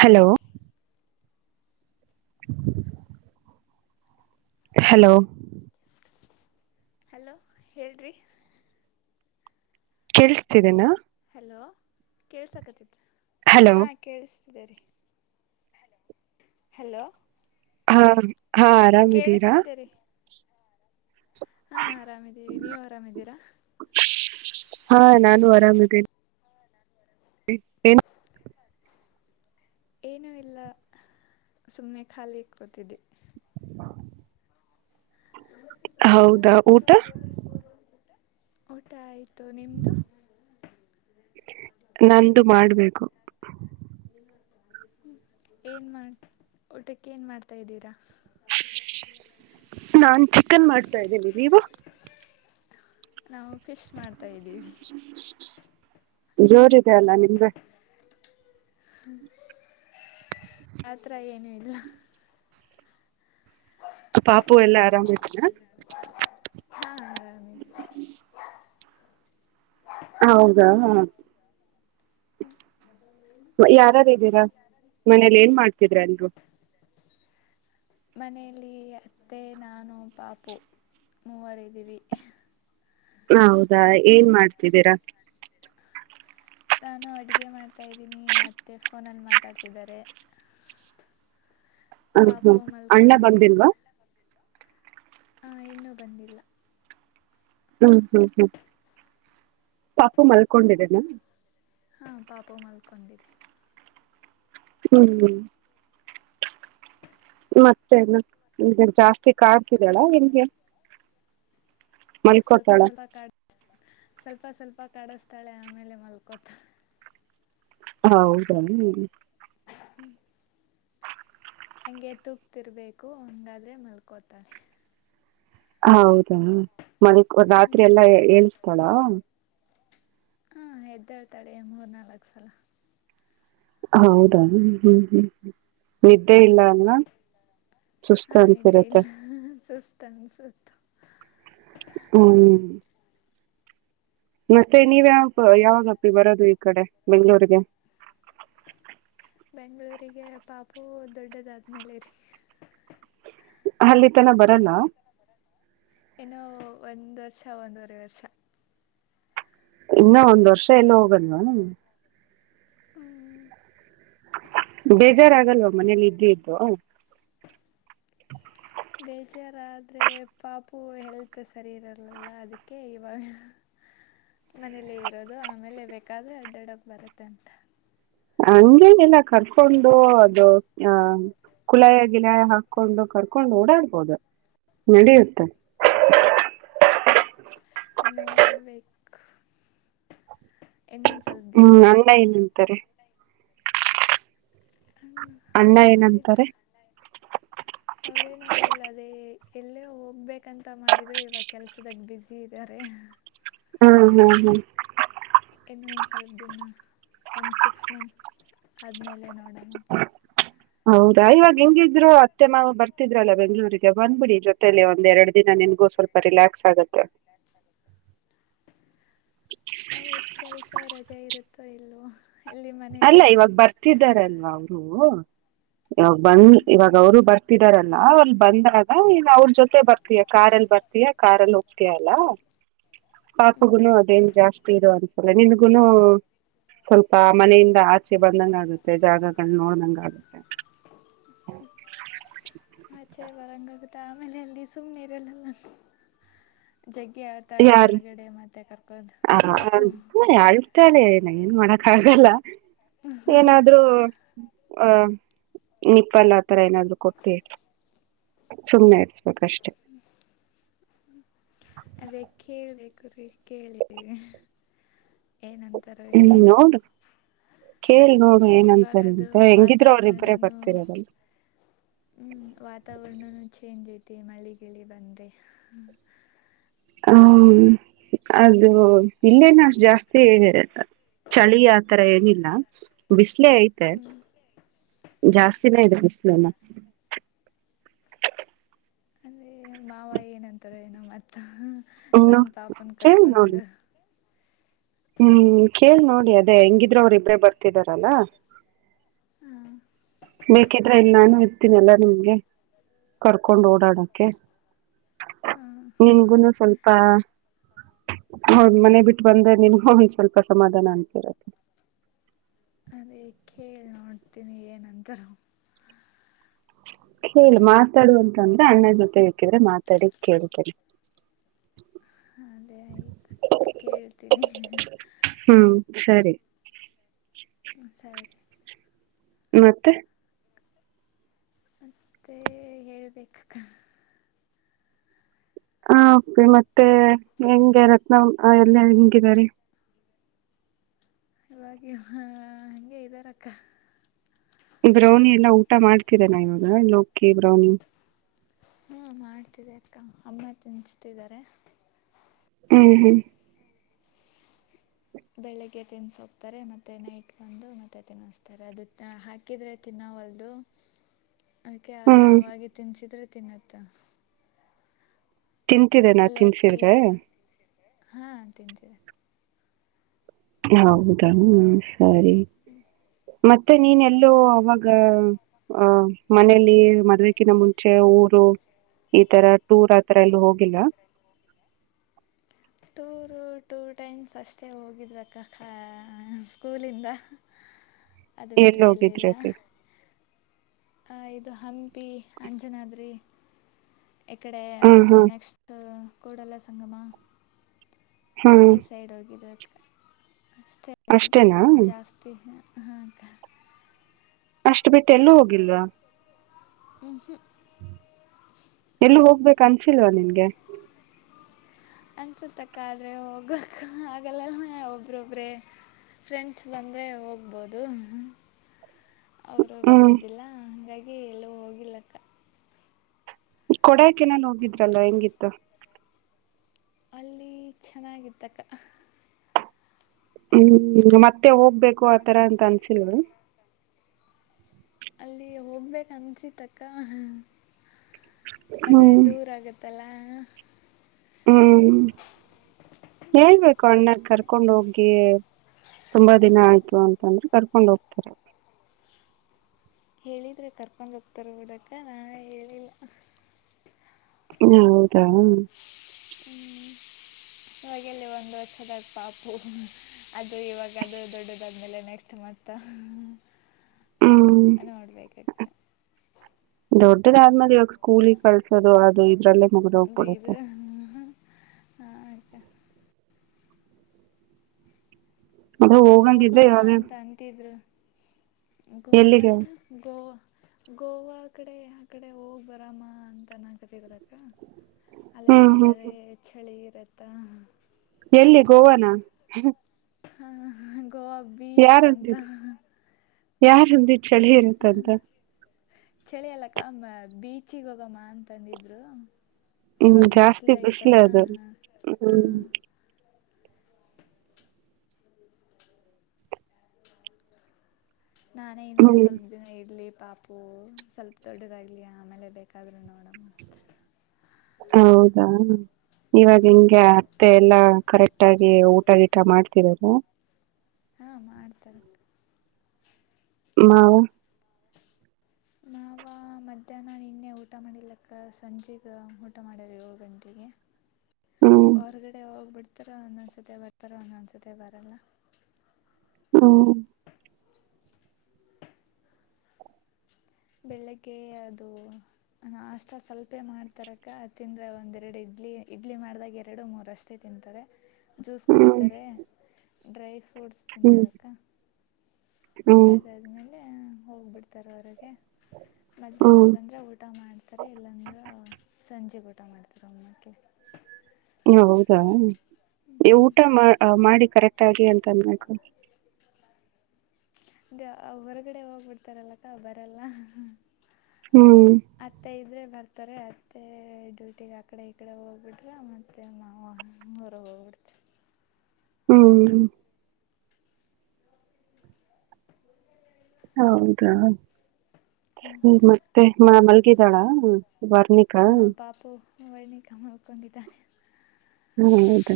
Hello [inaudible] hello hello ಹೇಳ್ರಿ. ಕೇಳುಸ್ತಿದೇನಾ? Hello ಕೇಳ್ಸಕತ್ತಿತಾ ಹಲೋ ಹಾಂ ಕೇಳುಸ್ ದೆರಿ ಹಲೋ ಹಾಂ ಹಾಂ ಆರಾಮಿದೀರಾ? ಕೇಳಿಸ್ತಿದೆ ರೀ ಹಾಂ ಆರಾಮಿದ್ದೀವಿ ನೀವ್ ಆರಾಮಿದ್ದೀರಾ? ಹಾಂ ನಾನು ಆರಾಮಿದ್ದೀನಿ. ಏನ್ ಏನುೂ ಇಲ್ಲ ಸುಮ್ಮ್ನೆ ಖಾಲಿ ಇಕೋತಿದ್ದಿ ಹ ಹೌದಾ ಊಟ ಊಟ ಆಯ್ತು ನಿಮ್ದು ನಂದು ಮಾಡ್ಬೇಕು ್ಮ ಏನ್ ಮಾಡ ಊಟಕ್ಕೆ ಏನ್ ಮಾಡ್ತಾ ಇದ್ದೀರಾ ನಾನ್ ಚಿಕನ್ ಮಾಡ್ತಾ್ದೀಿ ನೀವು ನಾವು ಫಿಶ್ ಮಾಡ್ತಾ ಇದ್ದೀವಿ ಜೋರಿದೆ ಅಲ್ಲಾ ನಿಮ್ದ ಯತ್ರ ಏನು ಇಲ್ಲ. ಪಾಪು ಎಲ್ಲಾ ಆರಾಮತ್ಿನ ಹಾಂ ಆರಾಮಿದ್ವಿ ಹೌದಾ ಹ. ಯಾರಾರು್ದೀರಾ ಮನೇಲಿ ಏನ್ ಮಾಡ್ತಿದ್ರ ಅಲ್ರು ಮನೆಯಲ್ಲಿ ಅತ್ತೆ ನಾನು ಪಾಪು. ಮೂವರಿದ್ದೀವಿ. ಹೌದಾ ಏನ್ ಮಾಡ್ತಿದ್ದೀರಾ. ನಾನು ಅಡುಗೆ ಮಾಡ್ತಾ್ದೀನಿ ಅತ್ತೆ ಫೋನಲ್ಲಿ ಮಾತಾಡ್ತಿದ್ದಾರೆ. ಹ ಹಾ ಪಾಪು ಅಣ್ಣ ಬಂದಿಲ್ವಾ. ಆ ಇನ್ನೂ ಬಂದಿಲ್ಲ. ಹ್ಮ್ ಹ್ಮ್ ಹ್ಮ್ ಪಾಪು ಮಲ್ಕೊಂಡಿದೆನಾ. ಹಾ ಪಾಪ ಮಲ್ಕೊಂಡಿದೆ. ಹ್ಮ್. ಮತ್ತೆ ಜಾಸ್ತಿ ಕಡ್ತಿದಾಳಾ ಹೆಂಗೆ. ಸ್ವಲ್ಪ ಮಲ್ಕೋತಾಳ ಸ್ವಲ್ಪ ಕ ಸ್ವಲ್ಪ ಸ್ವಲ್ಪ. ಪಪ್ಪ ಕಡಸ್ತಾಳೆ ಆಮೇಲೆ ಮಲ್ಕೋತ. ಹ ಹೌದಲ್ಲ. ಹ್ಮ್. ಹಗೆ ತೂಕ್ತಿರ್ಬೇಕು ಹಂಗಾದ್ರೆ ಮಲ್ಕೋತಾರೆ. ಹೌದಾ ಮನಕ್ ರಾತ್ರಿ ಹ್ಞೂ ಎಲ್ಲಾ ಹಏಳ್ಸ್ತಾಳ. ಹಾ ಹೆದ್ದೇಳ್ತಾಳೆ ಮೂರ್ ನಾಲ್ಕ್ ಸಲ ಹೌದಾ್ಮ ಹ್ಮ್ ಹ್ಮ್ ನಿದ್ದೆ ಇಲ್ಲ ಅಲ್ವಾ ಹಾ ನಿದ್ದೆ ಇಲ್ಲ ಸುಸ್ತ ಅನ್ ಸತು ಹ್ಮ ಮತ್ತೆ ನೀವ ಯಾವ ಯಾವಾಗಪ್ಪಿ ಬರೋದು ಈ ಕಡೆ ಬೆಂಗ್ಳೂಗೆ. ಬೆಂಗಗಳೂರಿಗೆ ಪಾಪು ದೊಡ್ಡದಾದ್ಮೇಲೆರಿ. ಅಲ್ಲಿ ತನ ಬರಲ್ಲ. ಇನ್ನೋ ಒಂದ ವರ್ಷ ಒಂದವರೆ ವರ್ಷ. ಇನ್ನು ಒಂದ್ ವರ್ಷ ಎಲ್ಲ ಹೋಗಲ್ವಾ. ಬೇಜಾರಾಗಲ್ವಾ ಮನೇಲಿ ಇದ್ದ ಇದ್ದು. ಬೇಜಾರಾದ್ರೆ ಪಾಪು ಹೆಲ್ತ್ ಸರಿ ಇರಲ್ಲಲ್ಲ ಅದಕ್ಕೆ ಇವಾಗ. ಮನೇಲೆ ಇರೋದು ಆಮೇಲೆ ಬೇಕಾದ್ರೆ ಅಡ್ಡಡಪ್ ಬರುತ್ತೆ ಅಂತ. ಹಂಗೇನೆಲ್ಲ ಕರ್ಕೊಂಡು ಅದು ಆ ಕುಳಾಯ ಗಿಲಾಯ ಹಾಕೊಂಡು ಕರ್ಕೊಂಡು ಓಡಾಡ್ಬೋದು ನಡಿಯುತ್ತೆ ನೋಡ್ಬೇಕು ಹ್ಮ್ ಅಣ್ಣ ಏನಂತಾರೆ ಹ್ಮ ಅಣ್ಣ ಅವ್ರೇನು ಒಂದಿಲ್ಲ ಏನಂತಾರೆ ಅವ್ರೇನು ಒಂದಿಲ್ಲ ಅದೇ ಎಲ್ಲೇ ಹೋಗ್ಬೇಕಂತ ಮಾಡಿದ್ರು ಇವಾಗ ಕೆಲ್ಸದಾಗ ಬ್ಯುಸಿ ಇದಾರೆ ಹ್ಮ್ ಹ್ಮ್ ಹ್ಮ್ ಇನ್ನ ಒಂದ ಸ್ವಲ್ಪ ದಿನ ಒಂದ ಸಿಕ್ಸ್ ಮಂತ್ಸ್ ಆದ್ಮೇಲೆ ನೋ [inaudible] ಹೌದಾ ಇವಾಗ ಹಿಂಗಿದ್ರು ಅತ್ತೆ ಮಾವು ಬರ್ತಿದ್ಲ್ಲ ಬೆಂಗ್ಗಳೂರಿಗೆ ಬಂದ್ಬಿಡಿ ಜೊತೇಲಿ ಒಂದ್ ಎರಡು ದಿನ ನಗೂ ಸ್ವಲ್ಪ ರಿಲ್ಯಾಸ್ ಆಗುತ್ತೆ [inaudible] ಅವ್ರ ಕೆಲ್ಸ ರಜೆ ಇರುತ್ತೋ ಇಲ್ಲ ಅಲ್ಲ ಇವಾಗ ಬರ್ತಿದಾರಲ್ವಾ ಅವರು ಇವಾಗ ಹ್ಞೂ ಬಂದ ಇವಾಗ ಅವರು ಬರ್ತಿದಾರಲ್ಲ ಅವರ್ ಬಂದಾಗ ಅವ್ರ ಜೊತೆ ಬರ್ತಯ ಕಾರ್ ಅಲ್ಲಿ ಬರ್ತಯ ಕಾರ್ ಅಲ್ಲಿ ಹೋಗ್ತಿಯಅಲ್ಲ ಹ್ಞೂ ಪಾಪಗುನು ಅದೇನ್ ಜಾಸ್ತಿ ಇರ ಅನ್ಸಲ್ಲ ನಿಮಗುನು ಸ್ವಲ್ಪ ಮನೆಯಿಂದ ಆಚೆ ಬಂದಂಗ ಆಗುತ್ತೆ ಜಾಗಗಳ ನೋಡ್ದಂಗ ಆಗುತ್ತೆ [inaudible] ಆಚೆ ಬರಂಗುತ್ತಾ ಆಮೇಲೆ ಅಲ್ಲಿ ಸುಮ್ನೆ ಇರಲ್ಲ ಜಗ್ಗಿ ಆಡ್ತಾಳೆ ಯಾರ ಹೊರಗಡೆ ಮತ್ತೆ ಕರ್ಕೊಂಡು ಹ ಪಾಪು ಯಾಳ್ತಲ್ಲೆ ಏನ್ ಮಾಡ [unintelligible] ಹಾಗಲ್ಲ ಏನಾದ್ರೂ ಹ ನಿಪ್ಪಲ್ಲ ಆತರ ಏನಾದ್ರು ಕೊಟಿ ಸುಮ್ಮನೆ ಇರ್ಸ್ಬೇಕಷ್ಟೇ [inaudible] ಕೇಳಿದೆ ಕುರಿ [unintelligible] ಕೇಳಿದೆ ಹ್ಮ್ ನೋಡು ಕೇಳ್ ನೋಡು ಇವಾಗ ಏನಂತಾರೆ ಅದು ಅಂತ ಹೆಂಗಿದ್ರು ಅವ್ರಿಬ್ಬರೇ ವಾತಾವರಣನೂ ಬರ್ತಿರದಲ್ಲ ಮತ್ತ ಮಳ್ಳಿಗಿಳಿ ಬಂದ್ರೆ [unintelligible] ಹ ಅದು ಇಲ್ಲೇನ ಅಷ್ಟ ಜಾಸ್ತಿ [unintelligible] ಚಳಿ ಆತರ ಏನಿಲ್ಲ ಬ್ [unintelligible] [unintelligible] ಇ ಐತೆ ಹ್ಮ್ ಜಾಸ್ತಿನ ಇ [unintelligible] [unintelligible] ಅಂದೇ ಮಾವ ಏನಂತಾರ ಏನೋ ಮತ್ತ [unintelligible] ಹಾ ಇನ್ನು ಸಣ್ಣ ಪಾಪನ ಕೇಳಿ ನೋಡಿ ಕರ್ಕಂದು ಹ್ಮ್ ಕೇಳ್ ನೋಡಿ ಅದೇ ಹೆಂಗಿದ್ರೆ ಅವ್ರ ಇಬ್ರೇ ಬರ್ತಿದಾರಲ್ಲ ಹಾ ಬೇಕಿದ್ರೆ ಇಲ್ಲಿ ನಾನು ಇರ್ತೀನಿ ಎಲ್ಲ ನಿಮ್ಗೆ ಕರ್ಕೊಂಡ್ ಓಡಾಡಕ್ಕೆ ಹಾ ನಿನುಗುನು ಸ್ವಲ್ಪ ಹೌ [unintelligible] ಮನೆ ಬಿಟ್ಟು ಬಂದ ನಿಮಗೂ ಒಂದ್ ಸ್ವಲ್ಪ ಸಮಾಧಾನ ಅನ್ಸರುತ್ತೆ [unintelligible] ಅದೇ ಕೇಳಿ ನೋಡ್ತೀನಿ ಏನಂತ [unintelligible] ಕೇಳಿ ಮಾತಾಡುವಂತ ಅಂದ್ರೆ ಅಣ್ಣ ಜೊತೆ ಬೇಕಿದ್ರೆ ಮಾತಾಡಿ ಕೇಳ್ತೇನೆ [inaudible] ಅದೇ ಆಯ್ತು ಕೇಳ್ತೀನಿ [unintelligible] ಹ್ಮ್ ಸರಿ [inaudible] ಸರಿ ಮತ್ತೆ ಮತ್ತೆ ಹೇಳ್ಬೇಕ [unintelligible] ಹೆ ಮತ್ತೆ ಹೆಂಗೆ ರತ್ನ ಎಲ್ಲ ಹೆಂಗಿದ್ದಾರೆ [unintelligible] ಇ [unintelligible] ಹಗೆ ಇದಾರಕ್ಕ ದ್ರೌನಿ ಎಲ್ಲ ಊಟ ಮಾಡ್ತಿ [unintelligible] [unintelligible] ನ ಇಾಗ ಲೋಕ ಬ್ರೌನಿ [inaudible] [unintelligible] ಅ ಅಮ್ಮ ತಿನ್ಸತಿದ್ದಾರೆ ಹ್ಮ ಹ್ಮ್ ಬೆಳಿಗ್ಗೆ ತಿನ್ಸ ಹೋಗ್ತಾರೆ ಮತ್ತೆ ನೈಟ್ ಬಂದು ಮತ್ತೆ ತಿನ್ನಸ್ತಾರೆ ಅದು ಹಾಕಿದ್ರೆ ತಿನ್ನ ಲ್ದು ಅದಕ್ಕೆ ಹ್ಮ್ ನಾವಾಗಿ ತಿನ್ಸಿದ್ರೆ ತಿನ್ನುತ್ತ ತಿಂತಿದ್ದೇನಾ ಲೋಕಿ ತಿನ್ಸಿದ್ರೆ ಅದು ಹಾ ತಿಂತಿದೆ ಹೌದಾ ಹ ಸರಿ ಮತ್ತೆ ನೀನೆ ಎಲ್ಲೋ ಅವಾಗ ಹಹ ಮನೇೆಯಲ್ಲಿ ಮರ್ವಕ್ಕಿನ ಮುಂಚೆ ಊರು ಈ ತರ ಟೂರ್ ಆತ್ರ ಎಲ್ಲ ಹೋಗಿಲ್ಲ ಟೂರು ಟೂ ಟೈಮ್ಸ್ ಅಷ್ಟೇ ಹೋಗಿದ್ಬೇಕ ಸ್ಕೂಲಿಂದ ಇಲ ಇಧ್ರೆಗೆ ಆ ಇದು ಹಂಪಿ ಅಂಜನಾದ್ರಿ ಎ ಕಡೆ ಹ್ಮ್ ಮತ್ತುತ್ತ ಹ್ಮ್ ನೆಕ್ಸ್ಟ್ ಕೂಡಲ್ಲ ಸಂಗಮ ಹ್ಮ್ ಈ ಸೈಡ್ ಹೋಗಿದ ಅಷ್ಟೇ ಆ ಅಷ್ಟೇನಾ ಜಾಸ್ತಿ ಹ ಅಷ್ಟು ಬಿಟ್ಟು ಎಲ್ಲೂ ಹೋಗಿಲ್ವಾ ಎಷ ಎಲ್ಲ ಹೋಗ್ಬೇಕ ಅನ್ಸಲ್ವ ನಿನ್ಗೆ ಅನ್ಸತಕ್ಕ ಆದ್ರೆ ಹೋಗಕ್ ಆಲ್ಲ ಒಬ್ರೊಬ್ರೆ ಫ್ರೆಂಡ್ಸ್ ಬಂದ್ರರೆ ಹೋಗ್ಬೋದು ಅವರು ಹ್ಮ್ ಬರ್ತಿದ್ದಿಲ್ಲ ಹಂಗಾಗಿ ಎಲ್ಲೂ ಹೋಗಿಲ್ಲಕ್ಕ ಕೊಡಾಕೆನಾನು ಹೋಗಿದ್ರಲ್ಲ ಹೆಂಗಿತ್ತು ಅಲ್ಲಿ ಚೆನ್ನಾಗಿದ್ದಕ್ಕ ಹ್ಮ್ ಮತ್ತೆ ಹೋಗ್ಬೇಕು ಆತರ ಅಂತ ಅನ್ಸಲ್ ಅಲ್ಲಿ ಹೋಗ್ಬೇಕ ಅನ್ಸಿತ್ತಕ್ಕ ಅದೇ ಹ್ಮ್ ದೂರ ಆಗತ್ತಲ್ಲ ಹ್ಮ್ ಹೇಳ್ಬೇಕು ಅಣ್ಣಕ್ ಕರ್ಕೊಂಡ ಹೋಗ್ ತುಂಬಾ ದಿನ ಆಯ್ತು ಅಂತಂದ್ರೆ ಕರ್ಕೊಂಡ ಹೋಗ್ತಾರೆ ಹೇಳಿದ್ರೆ ಕರ್ಕೊಂಡ್ ಹತಾರ ಹಓಡಕ ನಾನ ಹೇಳಿಲ್ಲ ಹಾ ಹೌದಾ ಇವಾಗಲ್ಲಿ ಒಂದು ವಷದಾಗ ಪಾಪು ಅದು ಇವಾಗ ಅದು ದೊಡ್ಡದಾದ್ಮೇಲೆ ನೆಕ್ಸ್ಟ್ ಮ ಅನ್ನ ಮಾಡಡಲ ಕ ದೊಡ್ಡದತ್ ದ ಕೂಲಿ ಕಳ್ಸೋದು ಅದು ಇದ್ರಲ್ಲೇ ಮುಗ್ದೋಗ್ಬಿಡುತ್ತೆ ಅಯತ ಅದೇ ಹೋಗಂಗಿದ್ರೆ ಹೋಗಮ್ಮ ಇವಾಗ ಅಂತ ಅಂತಿದ್ರು ಗೋವಾ ಎಲ್ಲಿಗೆ ನಾ ಗೋವಾ ಗೋವಾ ಕಡೆ ಆ ಕಡೆ ಹೋಗಿ ಬರಾಮ ಅಂತ ನಾಗತ್ತರ್ದಕ್ಕ ಅಲ್ಲೆಲ್ಲಾ ಹ್ಮ್ ಹ್ಮ್ ಬರ ಹ್ಮ್ ಚಳಿ ಇರತ್ತ ಎಲ್ಲಿ ಗೋವಾನ ಹ ಗೋವಾ ಬೀಚ್ ಅಂತ ಯಾರಂದ್ರೆ ಚಳಿ ಇಂತಂತ ಚಳಿ ಅಲ್ಲಕ್ಕ ಬೀಚಿಗ್ ಹೋಗಮ್ಮ ಅಂತಂದಿದ್ರು ಹ್ಮ್ ಇವಾಗ ಬಿಸ್ಲ ಜಾಸ್ತಿ ಐತಲ್ಲಾ ಅದು ಹ ಹ ಹ್ಮ್ ನಾನೇ ಇನ್ನೊಂದ ಹ್ಮ್ ಸ್ವಲ್ಪ ದಿನ ಇರ್ಲಿ ಪಾಪು ಸ್ವಲ್ಪ ದೊಡ್ಡದಾಗಲಿ ಆಮೇಲೆ ಬೇಕಾದ್ರು ನೋಡಮ್ಮ ಹೌದಾ ಇವಾಗ ಹಿಂಗೆ ಅತ್ತೆ ಎಲ್ಲಾ ಕರೆಕ್ಟ್ ಆಗಿ ಊಟಗೀಟ ಮಾಡ್ತಾರ ಹಾಂ ಮಾಡ್ತಾರೆ ಮಾ ನಾವ ಮಧ್ಯಾಹ್ನ ನಿನ್ನೆ ಊಟ ಮಾಡಲಕ್ಕ ಸಂಜೆಗ ಊಟ ಮಾಡ್ಯಾರೆ ಏಳು ಗಂಟೆಗೆ ಹ್ಮ್ ಹೊರ್ಗಡೆ ಹೋಗ್ಬಿಡ್ತಾರೋ ಅನ್ನನ್ಸದೆ ಬರ್ತಾರೋ ಅನ್ನನ್ಸುತ್ತ ಬರಲ್ಲ ಹ ಬೆಳಿಗ್ಗೆ ಅದು ಅಷ್ಟ ಸ್ವಲ್ಪೆ ಮಾಡ್ತಾರಕ ಅ ತಿಂದ್ರ ಒಂದೆರಡು ಇದ್ದ ಇಡ್ಲಿ ಇಡ್ಲಿ ಮಾಡಿದಾಗ ಎರಡು ಮೂರುಷ್ಟೇ ತಿಂತಾರೆ ಜ್ಯೂಸ್ ಹ್ಮ್ ಕುಡಿತಾರೆ ಡ್ರೈ ಫ್ರೂಟ್ಸ್ ಹ್ಮ್ ತಿಂತಾರಕ್ಕ ಹ್ಮ್ ಅದಾದ್ಮೇಲೆ ಹೋಗ್ಬಿಡ್ತಾರ ಹೊರ ಮಧ್ಯಾಹ್ನ ಹ್ಮ್ ಬಂದ್ರೆ ಊಟ ಮಾಡ್ತಾರೆ ಇಲ್ಲಾಂದ್ರೆ ಸಂಜೆ ಕೊಡ್ತಾರೆ ಊಟ ಮಾಡ್ತಿರ ಅಮ್ಮಕ್ಕೆ ಹೌದಾ ಊಟ ಮಾಡಿ ಕರೆಕ್ಟ್ ಒಟ್ಟಾಗಿ ಅಂತ ಅನ್ಬೇಕು ಅ ಹೊರಗಡೆ ಹೋಗ್ಬಿಡ್ತಾರಲ್ಲಕ್ಕ ಬರಲ್ಲ ಹ್ಮ್ ಹತ್ತೈದ್ರೆ ಬರ್ತ ಹತಾರೆ ಅತ್ತೆ ಡ್ಯೂಟಿಗೆ ಆಕಡೆ ಈ ಕಡೆ ಹೋಗ್ಬಿಡ್ರೆ ಮತ್ತೆ ಮಾವರು ಹೋಗ್ಬಿಡ್ತರಿ ಹ್ಮ ಹೌದಾ ಹಾಂ ಮತ್ತೆ ಮ ಮಲ್ಗಿದಳ ಹ ಹಾ ಪಾಪು ವರ್ಣಿಕ ಮಾಡಕೊಂಡಿದ್ದಾನೆ ಹ ಹೌದಾ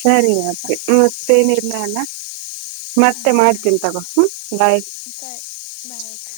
ಸರಿ ಮತ್ತೆ ಮತ್ತೇನಲ್ಲ ಅಲ್ಲ ಹ ಮತ್ತೆ ಅಕ ಮಾಡ್ತೀನಿ ತಗೋ ಹ್ಮ ಬಾಯ್ ಇಕ ಬಳ ಇಕ